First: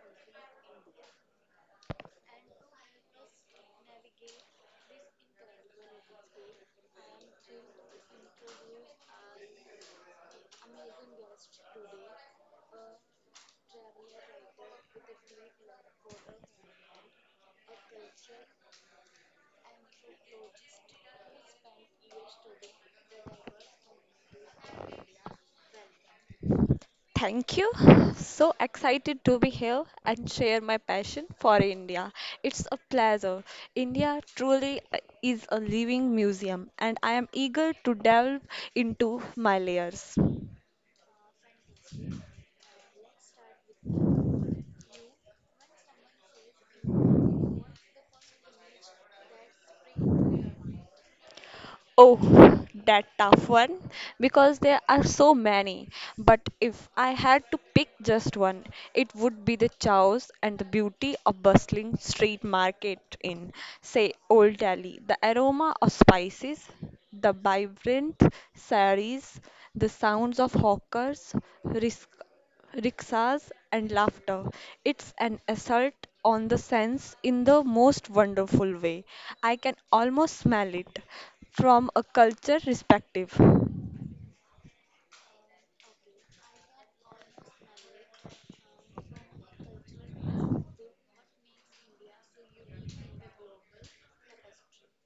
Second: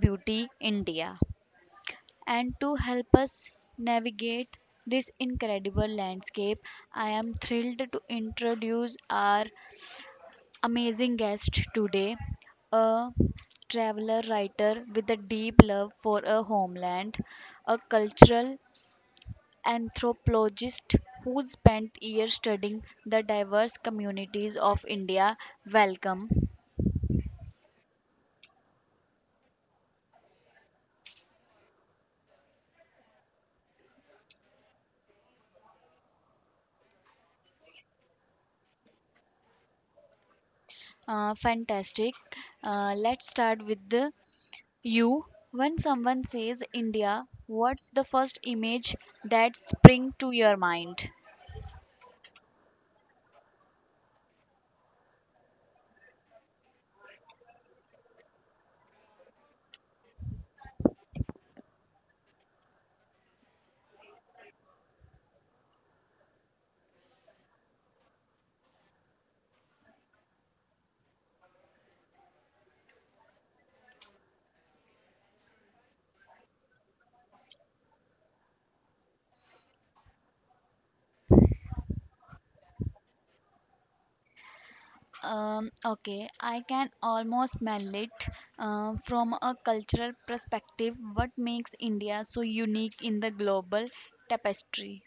beauty, India. And to help us navigate this incredible landscape, I am thrilled to introduce our amazing guest today, a traveler writer with a deep love for a homeland, a cultural anthropologist who spent years studying the diverse communities of India. Welcome. Thank you. So excited to be here and share my passion for India. It's a pleasure. India truly is a living museum, and I am eager to delve into my layers. Fantastic. Let's start with the you. When someone says India, what's the first image that spring to your mind? Oh, that tough one because there are so many. But if I had to pick just one, it would be the chows and the beauty of bustling street market in, say, Old Delhi. The aroma of spices, the vibrant saris, the sounds of hawkers, rickshaws, and laughter. It's an assault on the sense in the most wonderful way. I can almost smell it from a culture perspective. Okay, I can almost smell it. From a cultural perspective, what makes India so unique in the global tapestry?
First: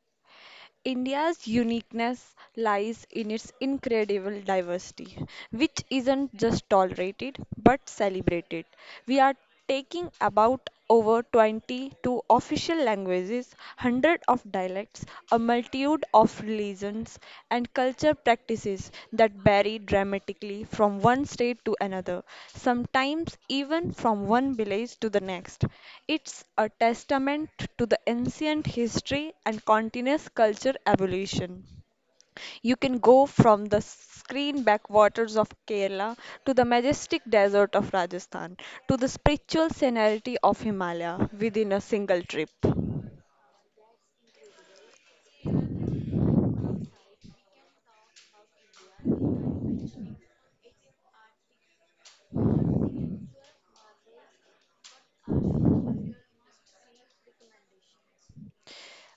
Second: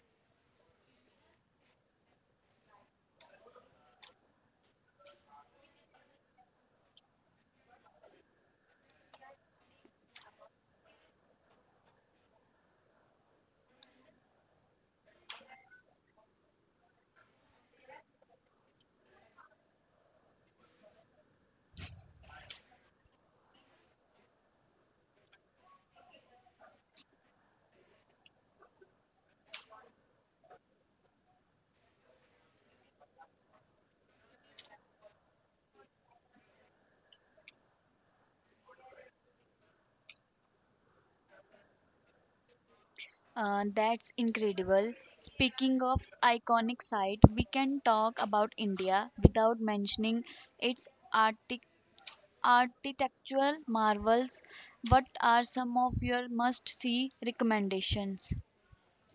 India's uniqueness lies in its incredible diversity, which isn't just tolerated but celebrated. We are taking about over 22 official languages, hundreds of dialects, a multitude of religions and culture practices that vary dramatically from one state to another, sometimes even from one village to the next. It's a testament to the ancient history and continuous culture evolution. You can go from the screen backwaters of Kerala to the majestic desert of Rajasthan to the spiritual scenery of Himalaya within a single trip. That's incredible. Speaking of iconic site, we can talk about India without mentioning its artistic, architectural marvels. What are some of your must see recommendations?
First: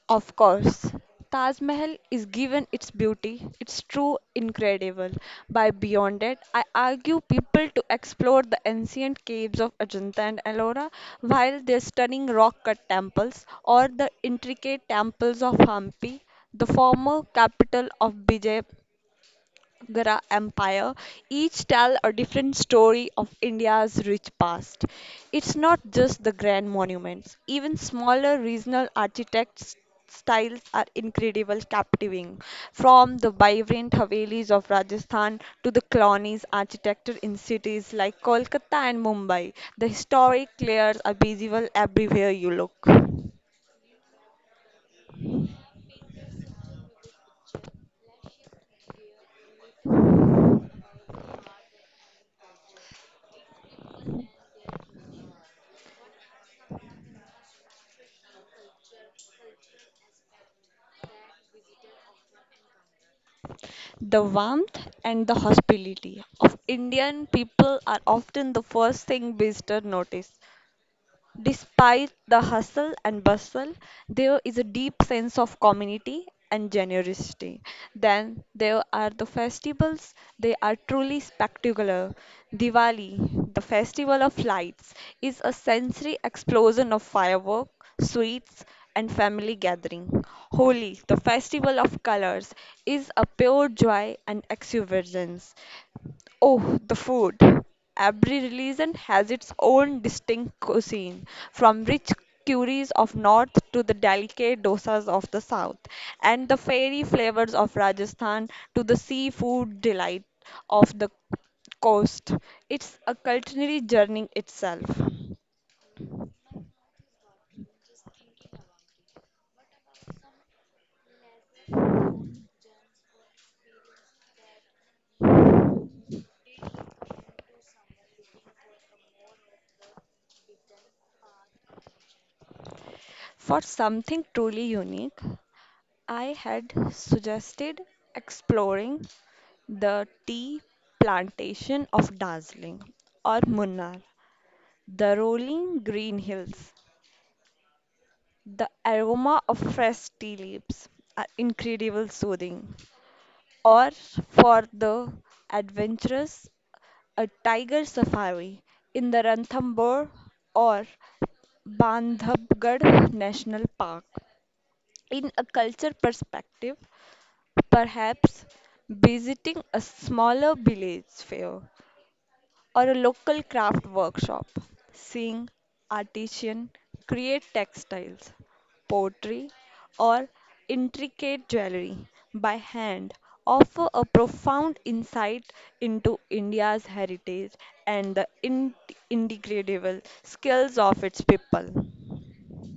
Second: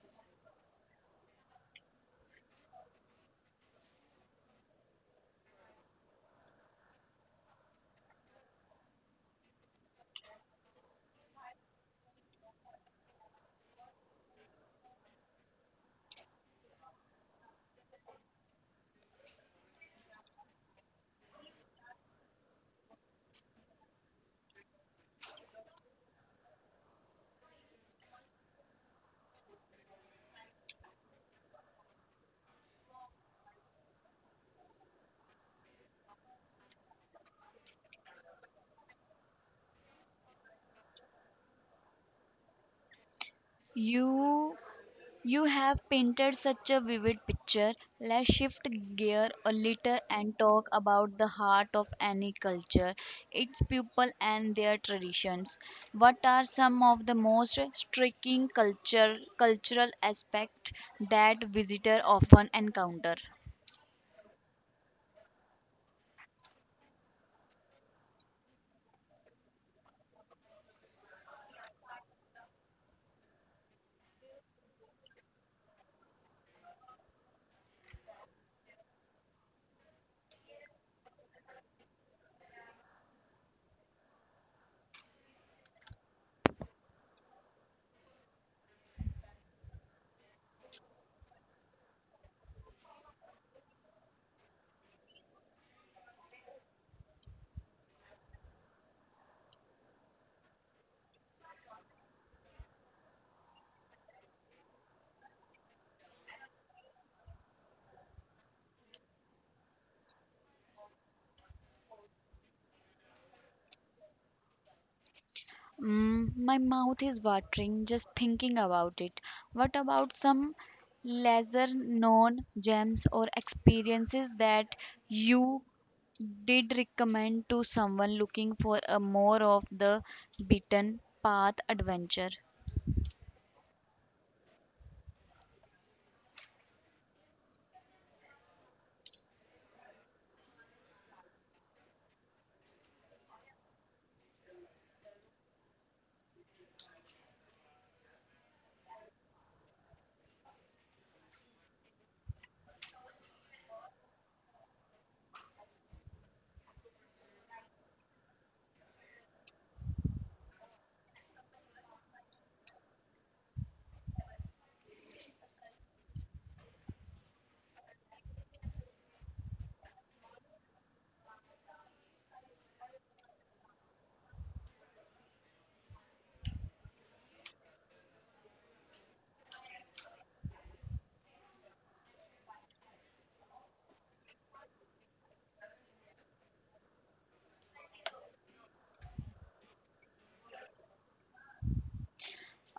Of course, Taj Mahal is given its beauty, its true incredible. By beyond it, I argue people to explore the ancient caves of Ajanta and Ellora, while their stunning rock-cut temples or the intricate temples of Hampi, the former capital of Vijay Agra Empire each tell a different story of India's rich past. It's not just the grand monuments, even smaller regional architects styles are incredible captivating from the vibrant havelis of Rajasthan to the colonies architecture in cities like Kolkata and Mumbai, the historic layers are visible everywhere you look. You you have painted such a vivid picture. Let's shift gear a little and talk about the heart of any culture, its people and their traditions. What are some of the most striking culture cultural aspect that visitor often encounter? The warmth and the hospitality of Indian people are often the first thing visitors notice. Despite the hustle and bustle, there is a deep sense of community and generosity. Then there are the festivals, they are truly spectacular. Diwali, the festival of lights, is a sensory explosion of fireworks, sweets, and family gathering. Holi, the festival of colors, is a pure joy and exuberance. Oh, the food. Every religion has its own distinct cuisine, from rich curries of north to the delicate dosas of the south, and the fairy flavors of Rajasthan to the seafood delight of the coast. It's a culinary journey itself. My mouth is watering just thinking about it. What about some lesser known gems or experiences that you did recommend to someone looking for a more of the beaten path adventure? For something truly unique, I had suggested exploring the tea plantation of Darjeeling or Munnar. The rolling green hills, the aroma of fresh tea leaves are incredible soothing. Or for the adventurous, a tiger safari in the Ranthambore or Bandhavgarh National Park. In a culture perspective, perhaps visiting a smaller village fair or a local craft workshop, seeing artisan create textiles, pottery, or intricate jewelry by hand offer a profound insight into India's heritage and the indegradible skills of its people.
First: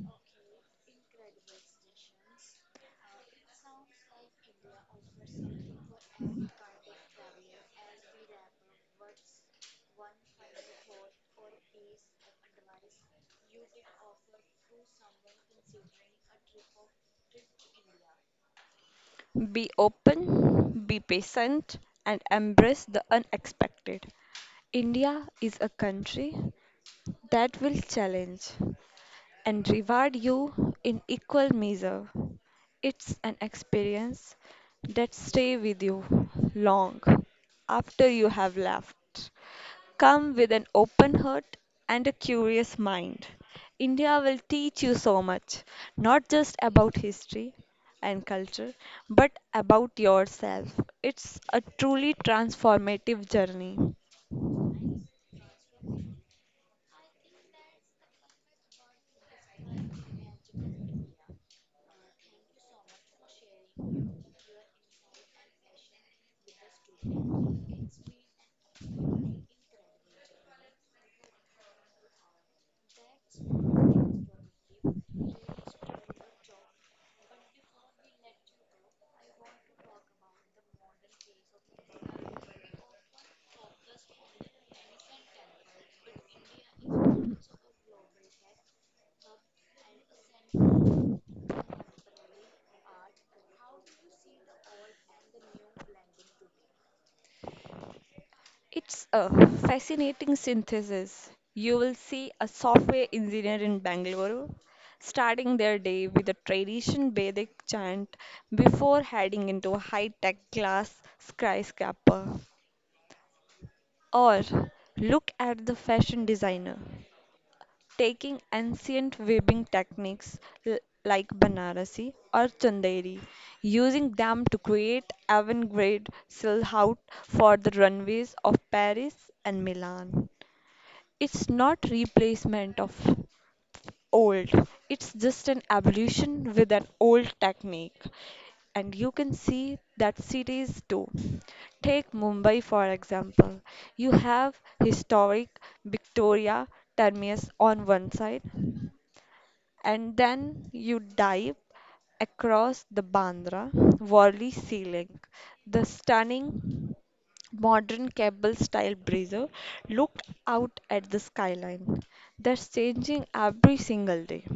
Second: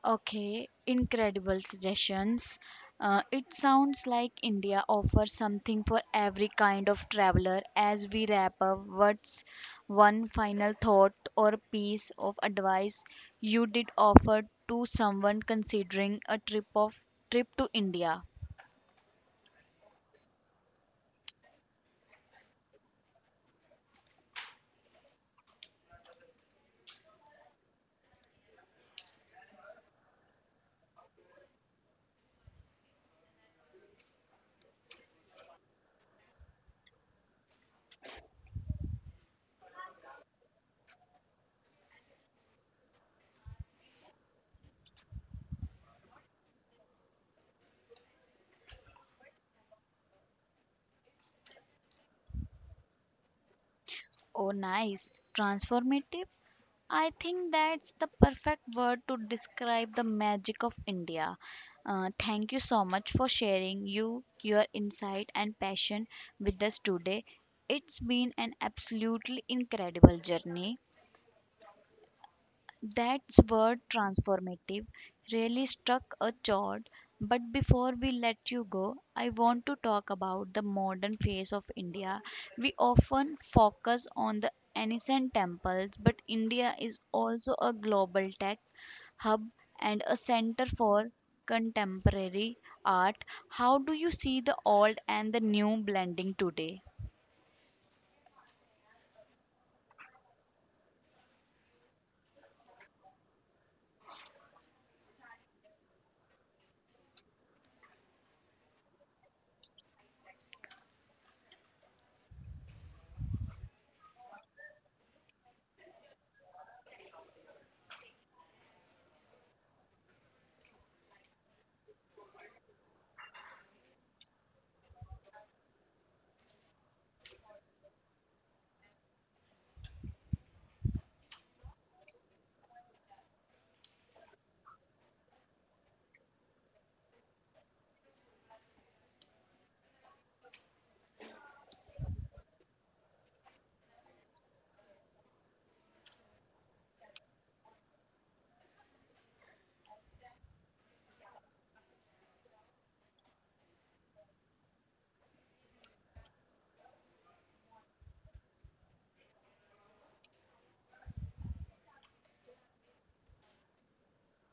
Okay, incredible suggestions. It sounds like India offers something for every kind of traveler. As we wrap up, what's one final thought or piece of advice you did offer to someone considering a trip to India? Be open, be patient, and embrace the unexpected. India is a country that will challenge and reward you in equal measure. It's an experience that stay with you long after you have left. Come with an open heart and a curious mind. India will teach you so much, not just about history and culture, but about yourself. It's a truly transformative journey. Oh, nice, transformative. I think that's the perfect word to describe the magic of India. Thank you so much for sharing your insight and passion with us today. It's been an absolutely incredible journey. That's word transformative really struck a chord. But before we let you go, I want to talk about the modern face of India. We often focus on the ancient temples, but India is also a global tech hub and a center for contemporary art. How do you see the old and the new blending today? It's a fascinating synthesis. You will see a software engineer in Bangalore starting their day with a tradition Vedic chant before heading into a high-tech glass skyscraper. Or look at the fashion designer taking ancient weaving techniques l- like Banarasi or Chanderi, using them to create avant-garde silhouette for the runways of Paris and Milan. It's not replacement of old. It's just an evolution with an old technique. And you can see that cities do. Take Mumbai for example. You have historic Victoria Terminus on one side, and then you dive across the Bandra Worli Sea Link, the stunning modern cable style breezer looked out at the skyline that's changing every single day.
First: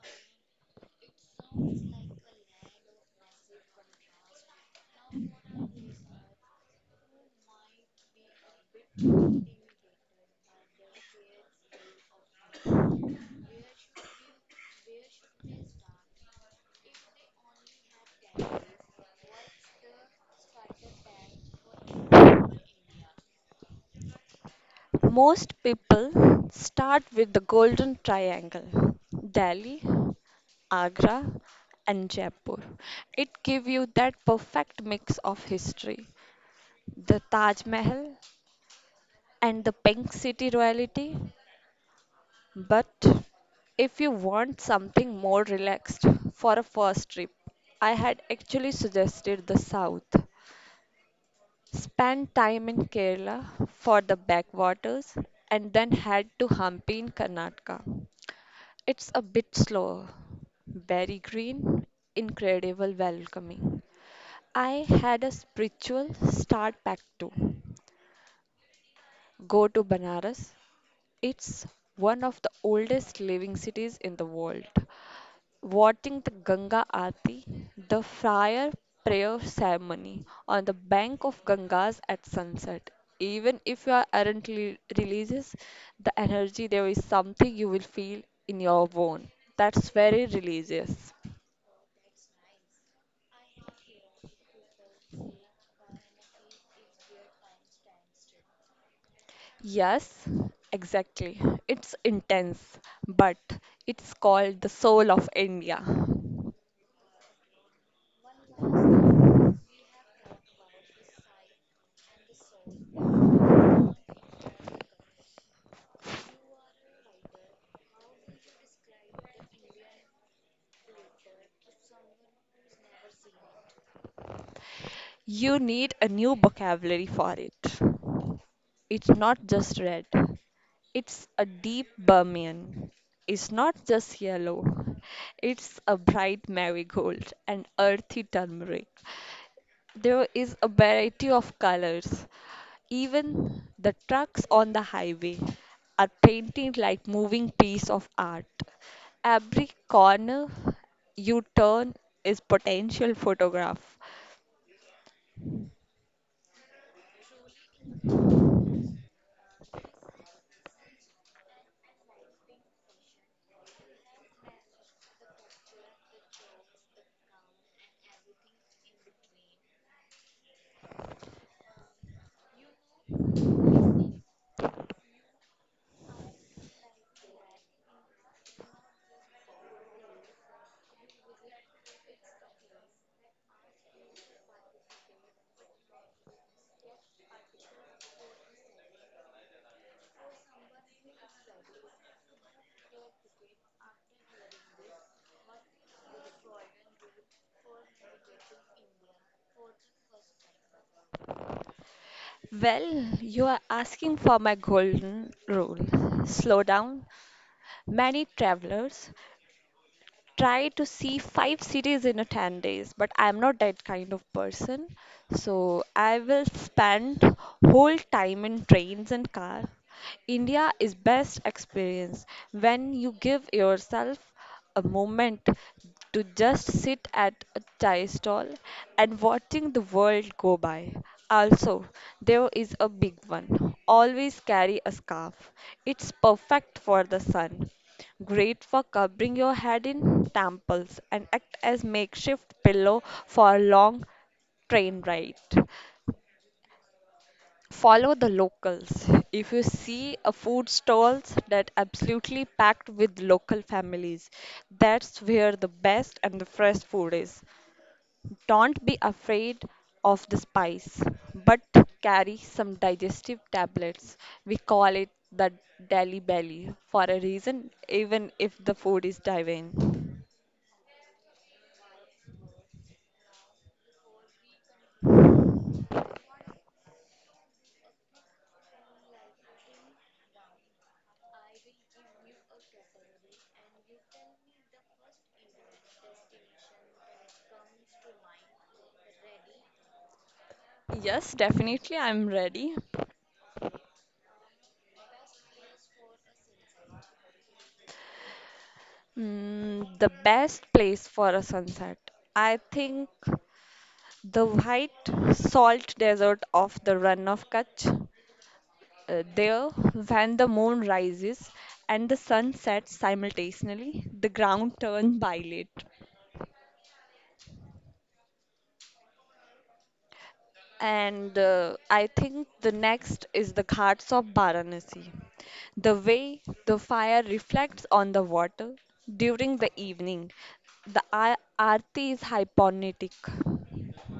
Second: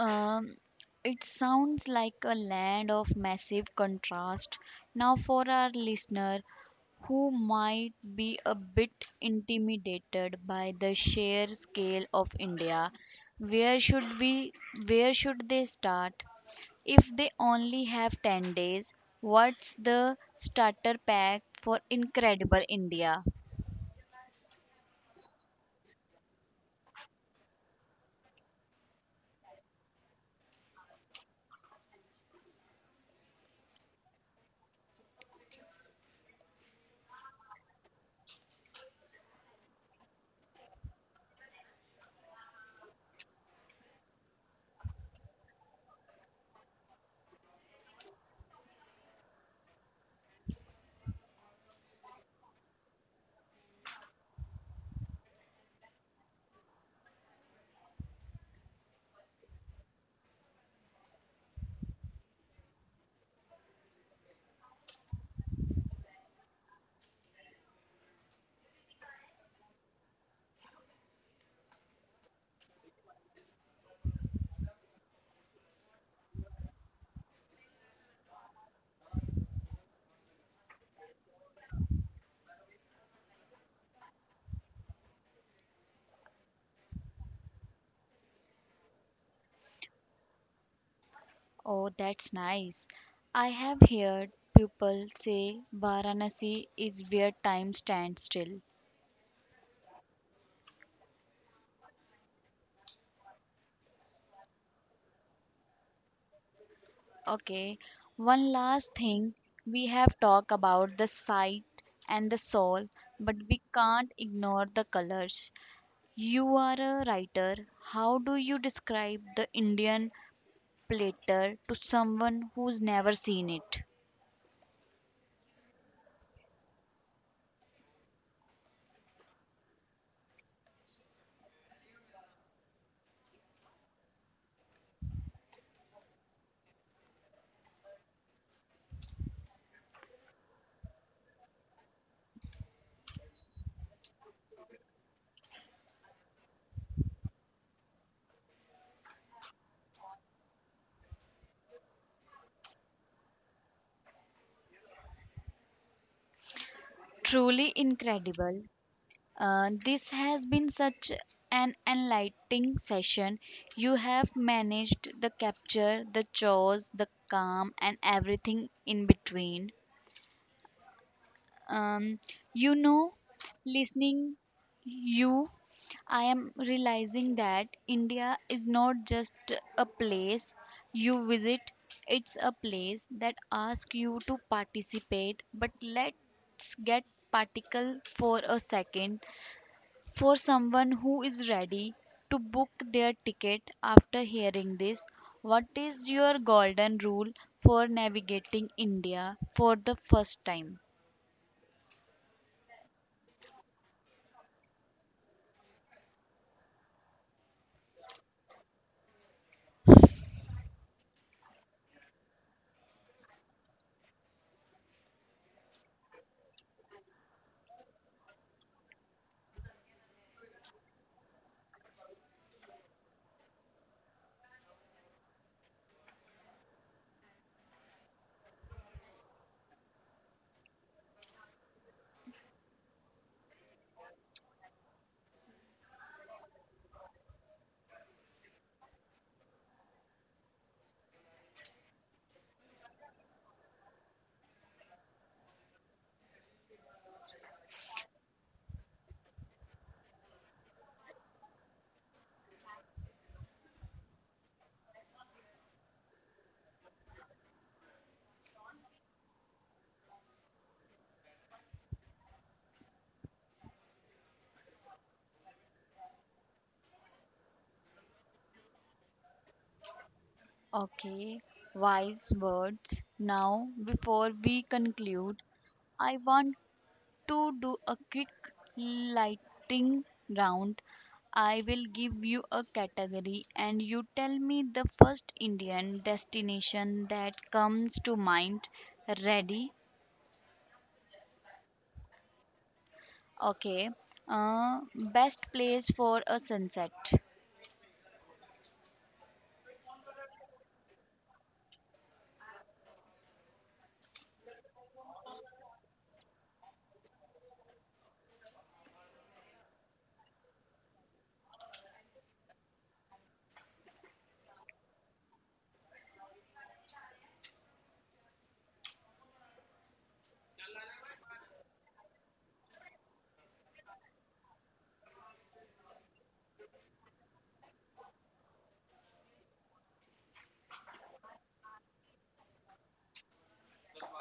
Um, it sounds like a land of massive contrast. Now, for our listener who might be a bit intimidated by the sheer scale of India, where should we, where should they start? If they only have 10 days, what's the starter pack for Incredible India? Most people start with the Golden Triangle Delhi, Agra, and Jaipur. It gives you that perfect mix of history, the Taj Mahal, and the pink city royalty. But if you want something more relaxed for a first trip, I had actually suggested the south. Spend time in Kerala for the backwaters and then head to Hampi in Karnataka. It's a bit slower, very green, incredible welcoming. I had a spiritual start pack too. Go to Banaras. It's one of the oldest living cities in the world, watching the Ganga Aarti, the fire prayer ceremony on the bank of Gangas at sunset. Even if you aren't religious, the energy there is something you will feel in your bone. That's very religious. Oh, that's nice. I have heard people say Varanasi is where time stands still. Yes, exactly. It's intense, but it's called the soul of India. Okay, one last thing. We have talked about the sight and the soul, but we can't ignore the colors. You are a writer. How do you describe the Indian platter to someone who's never seen it? You need a new vocabulary for it. It's not just red. It's a deep Burmian. It's not just yellow, it's a bright marigold and earthy turmeric. There is a variety of colors. Even the trucks on the highway are painted like moving piece of art. Every corner you turn is potential photograph. Truly incredible. This has been such an enlightening session. You have managed the capture, the chores, the calm, and everything in between. Um, you know, listening you, I am realizing that India is not just a place you visit, it's a place that asks you to participate. But let's get particle for a second, for someone who is ready to book their ticket after hearing this, what is your golden rule for navigating India for the first time? Well, you are asking for my golden rule. Slow down. Many travelers try to see five cities in a 10 days, but I'm not that kind of person, so I will spend whole time in trains and car. India is best experience when you give yourself a moment to just sit at a chai stall and watching the world go by. Also, there is a big one. Always carry a scarf. It's perfect for the sun. Great for covering your head in temples and act as makeshift pillow for a long train ride. Follow the locals. If you see a food stalls that absolutely packed with local families, that's where the best and the fresh food is. Don't be afraid of the spice, but carry some digestive tablets. We call it the Delhi belly for a reason, even if the food is divine. Okay, wise words. Now, before we conclude, I want to do a quick lighting round. I will give you a category and you tell me the first Indian destination that comes to mind. Ready? Yes, definitely, I'm ready. Okay. Uh, best place for a sunset. The best place for a sunset. I think the white salt desert of the Run of Kutch. There, when the moon rises and the sun sets simultaneously, the ground turns violet. And I think the next is the Ghats of Varanasi. The way the fire reflects on the water during the evening, the aarti is hypnotic.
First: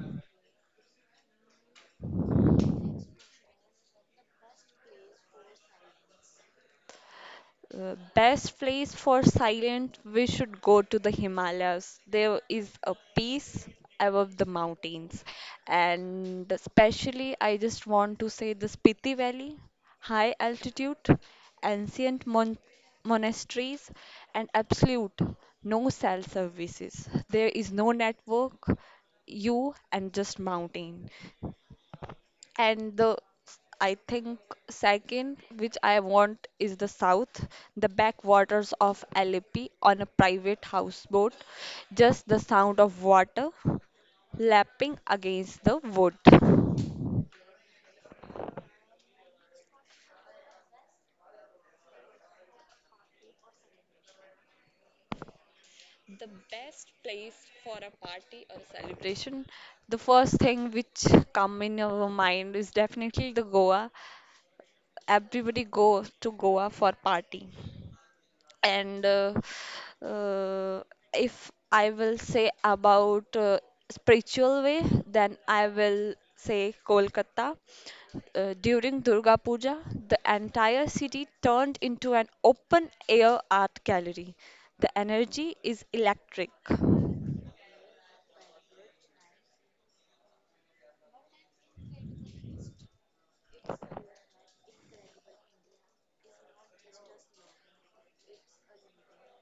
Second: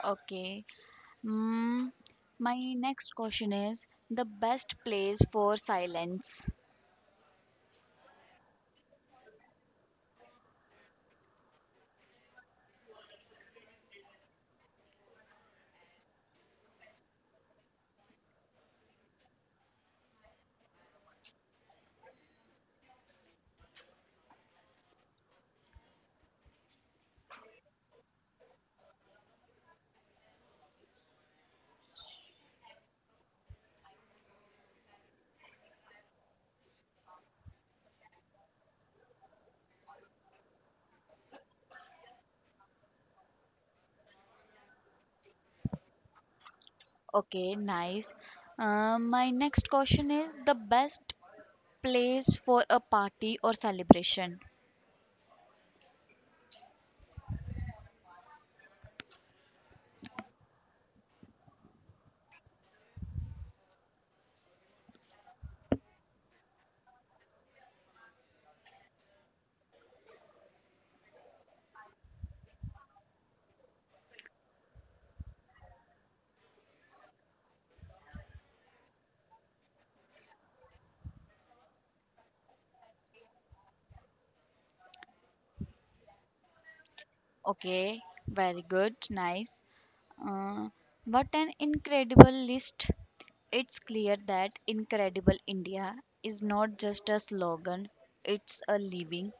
Okay. Mm, my next question is the best place for silence. Best place for silent, we should go to the Himalayas. There is a peace above the mountains, and especially, I just want to say the Spiti Valley, high altitude, ancient monasteries, and absolute no cell services. There is no network, you and just mountain. And the I think second, which I want, is the south, the backwaters of Alepi on a private houseboat. Just the sound of water lapping against the wood. The Okay, nice. My next question is the best place for a party or celebration. best place for a party or a celebration. The first thing which come in our mind is definitely the Goa. Everybody goes to Goa for party. And uh, if I will say about spiritual way, then I will say Kolkata. During Durga Puja, the entire city turned into an open air art gallery. The energy is electric. Okay, very good, nice. Uh, what an incredible list! It's clear that Incredible India is not just a slogan, it's a living,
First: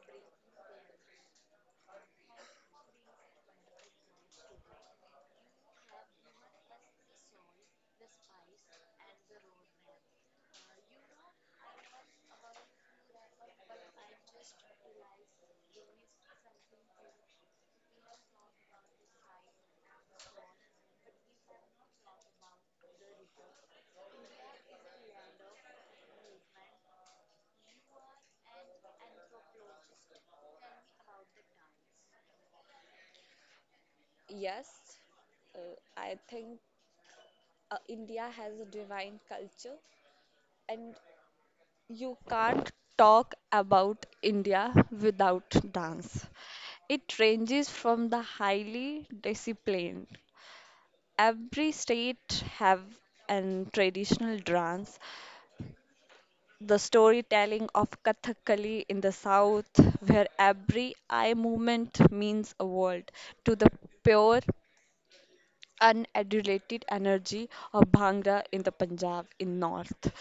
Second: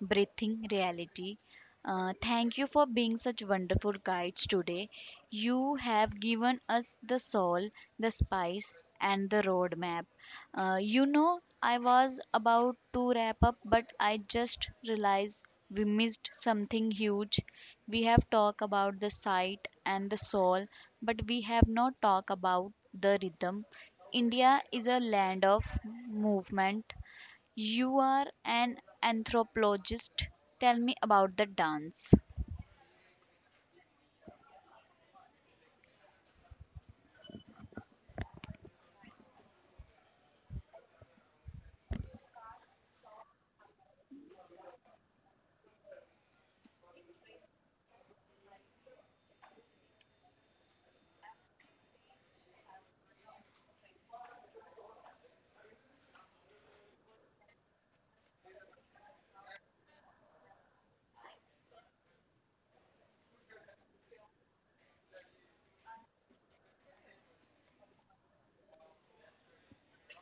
breathing reality. Thank you for being such wonderful guides today. You have given us the soul, the spice, and the roadmap. You know, I was about to wrap up, but I just realized we missed something huge. We have talked about the sight and the soul, but we have not talked about the rhythm. India is a land of movement. You are an anthropologist. Tell me about the dance. Yes, uh, I think India has a divine culture, and you can't talk about India without dance. It ranges from the highly disciplined. Every state have an traditional dance. The storytelling of Kathakali in the south, where every eye movement means a world, to the pure, unadulated energy of Bhangra in the Punjab in north.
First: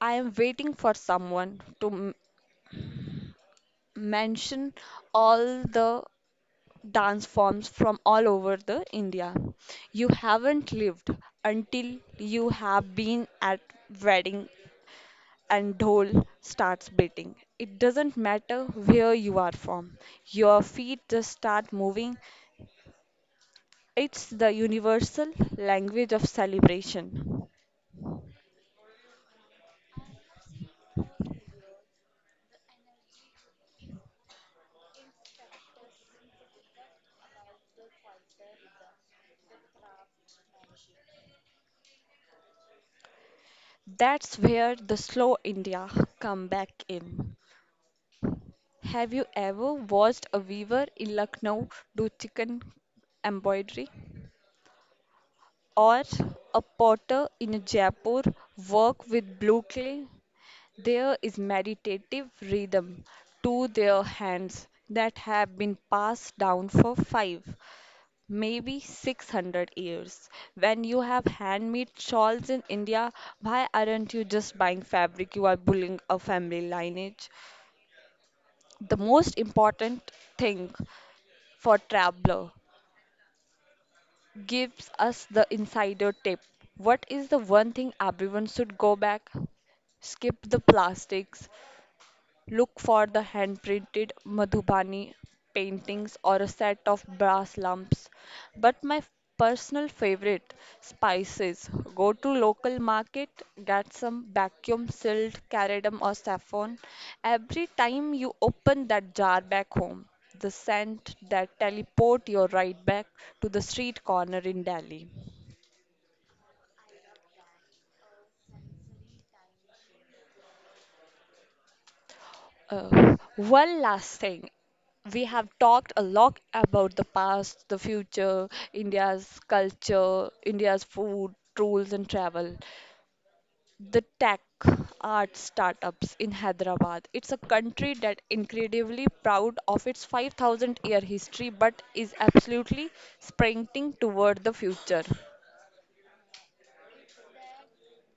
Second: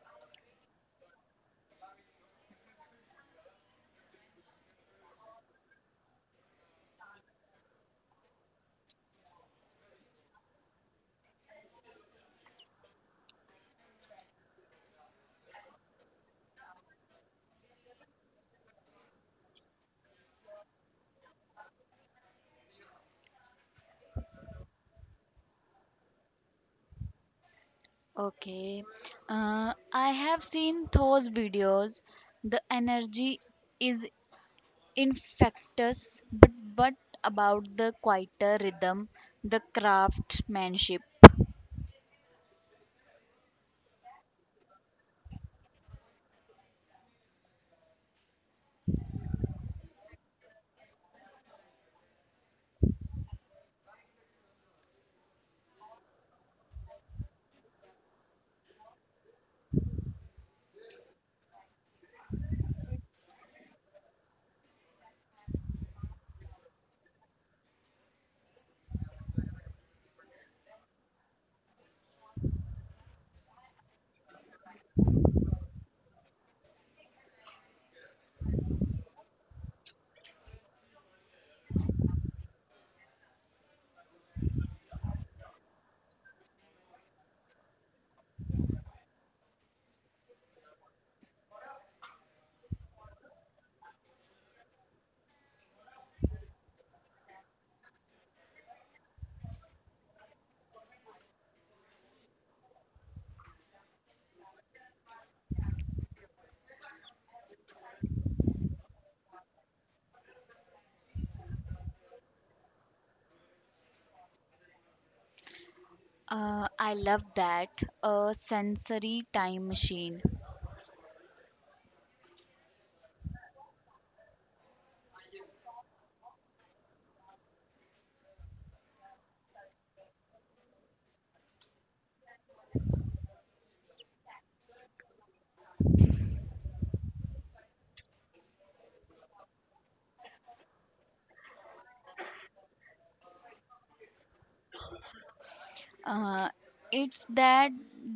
I am waiting for someone to mention all the dance forms from all over the India. You haven't lived until you have been at wedding and dhol starts beating. It doesn't matter where you are from. Your feet just start moving. It's the universal language of celebration. Okay. I have seen those videos. The energy is infectious. But what about the quieter rhythm, the craftsmanship? That's where the slow India come back in. Have you ever watched a weaver in Lucknow do chicken embroidery? Or a potter in Jaipur work with blue clay? There is meditative rhythm to their hands that have been passed down for five, maybe 600 years. When you have handmade shawls in India, why aren't you just buying fabric? You are bullying a family lineage. The most important thing for traveler gives us the insider tip. What is the one thing everyone should go back? Skip the plastics, look for the hand-printed Madhubani paintings or a set of brass lamps. But my personal favorite, spices. Go to local market, get some vacuum sealed cardamom or saffron. Every time you open that jar back home, the scent that teleport you right back to the street corner in Delhi. I love that. A sensory time machine. One last thing. We have talked a lot about the past, the future, India's culture, India's food, rules, and travel. The tech, art startups in Hyderabad. It's a country that incredibly proud of its 5,000 year history, but is absolutely sprinting toward the future. Uh, it's that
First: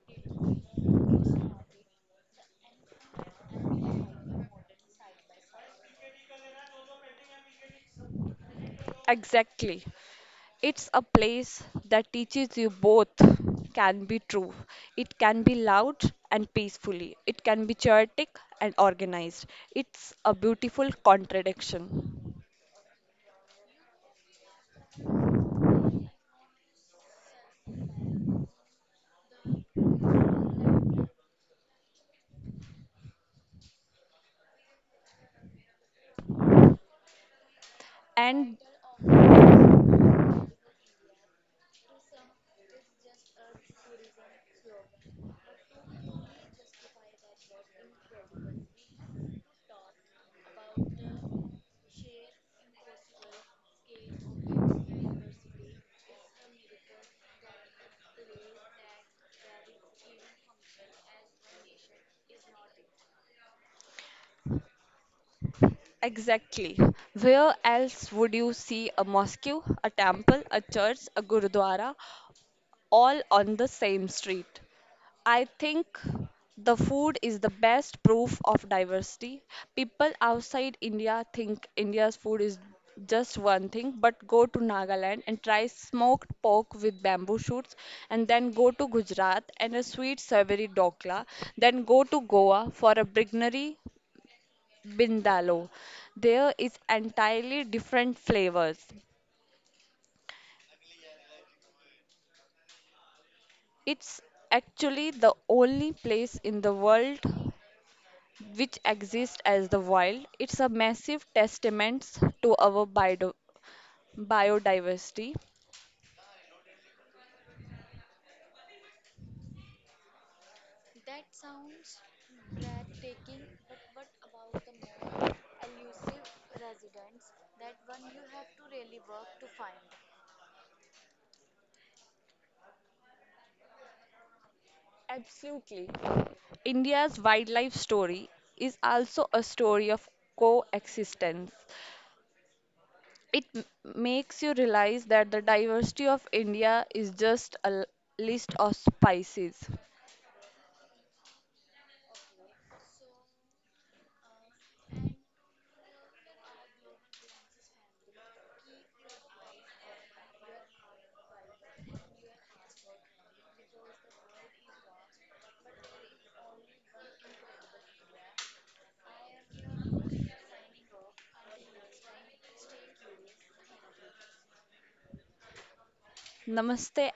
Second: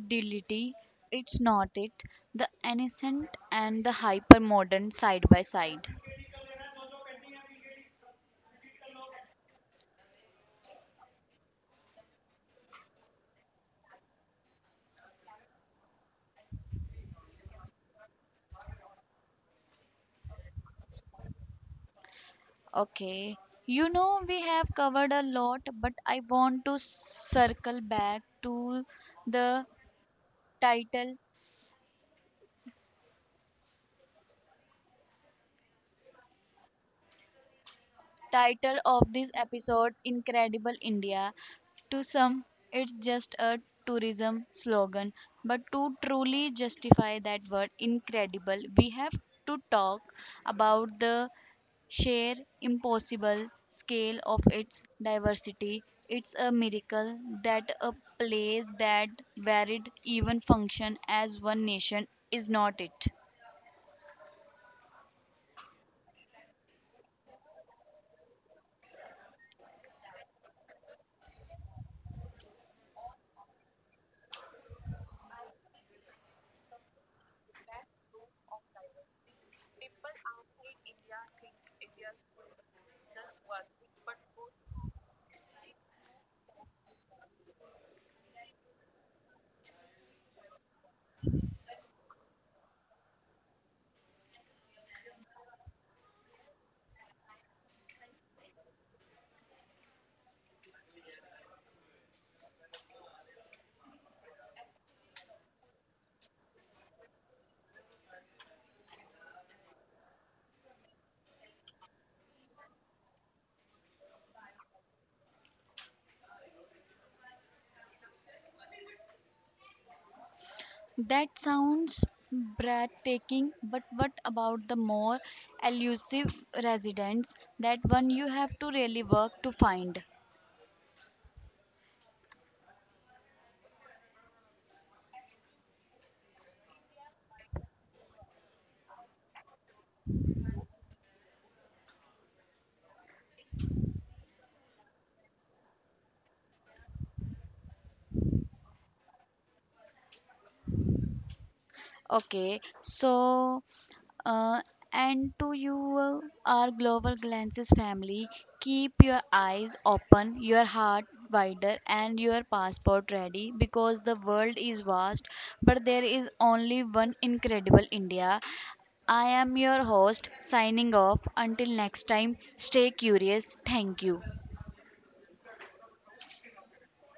delity. It's not it. The innocent and the hyper modern side by side. Exactly. It's a place that teaches you both can be true. It can be loud and peacefully. It can be chaotic and organized. It's a beautiful contradiction. Okay. You know, we have covered a lot, but I want to circle back to the title And title of this episode, Incredible India. To some, it's just a tourism slogan, but to truly justify that word incredible, we have to talk about the sheer impossible scale of its diversity. It's a miracle that a place that varied even function as one nation is not it. exactly, where else would you see a mosque, a temple, a church, a gurudwara all on the same street? I think the food is the best proof of diversity. People outside India think India's food is just one thing, but go to Nagaland and try smoked pork with bamboo shoots, and then go to Gujarat and a sweet savory dokla, then go to Goa for a brignery bindalo. There is entirely different flavors. It's actually the only place in the world which exist as the wild. It's a massive testament to our biodiversity. That sounds breathtaking, but what about the more elusive residents, that one you have to really work to find? Absolutely. India's wildlife story is also a story of coexistence. It makes you realize that the diversity of India is just a list of species. Okay, so uh, and to you, our Global Glances family, keep your eyes open, your heart wider, and your passport ready because the world is vast, but there is only one incredible India. I am your host, signing off. Until next time, stay curious. Thank you. Namaste.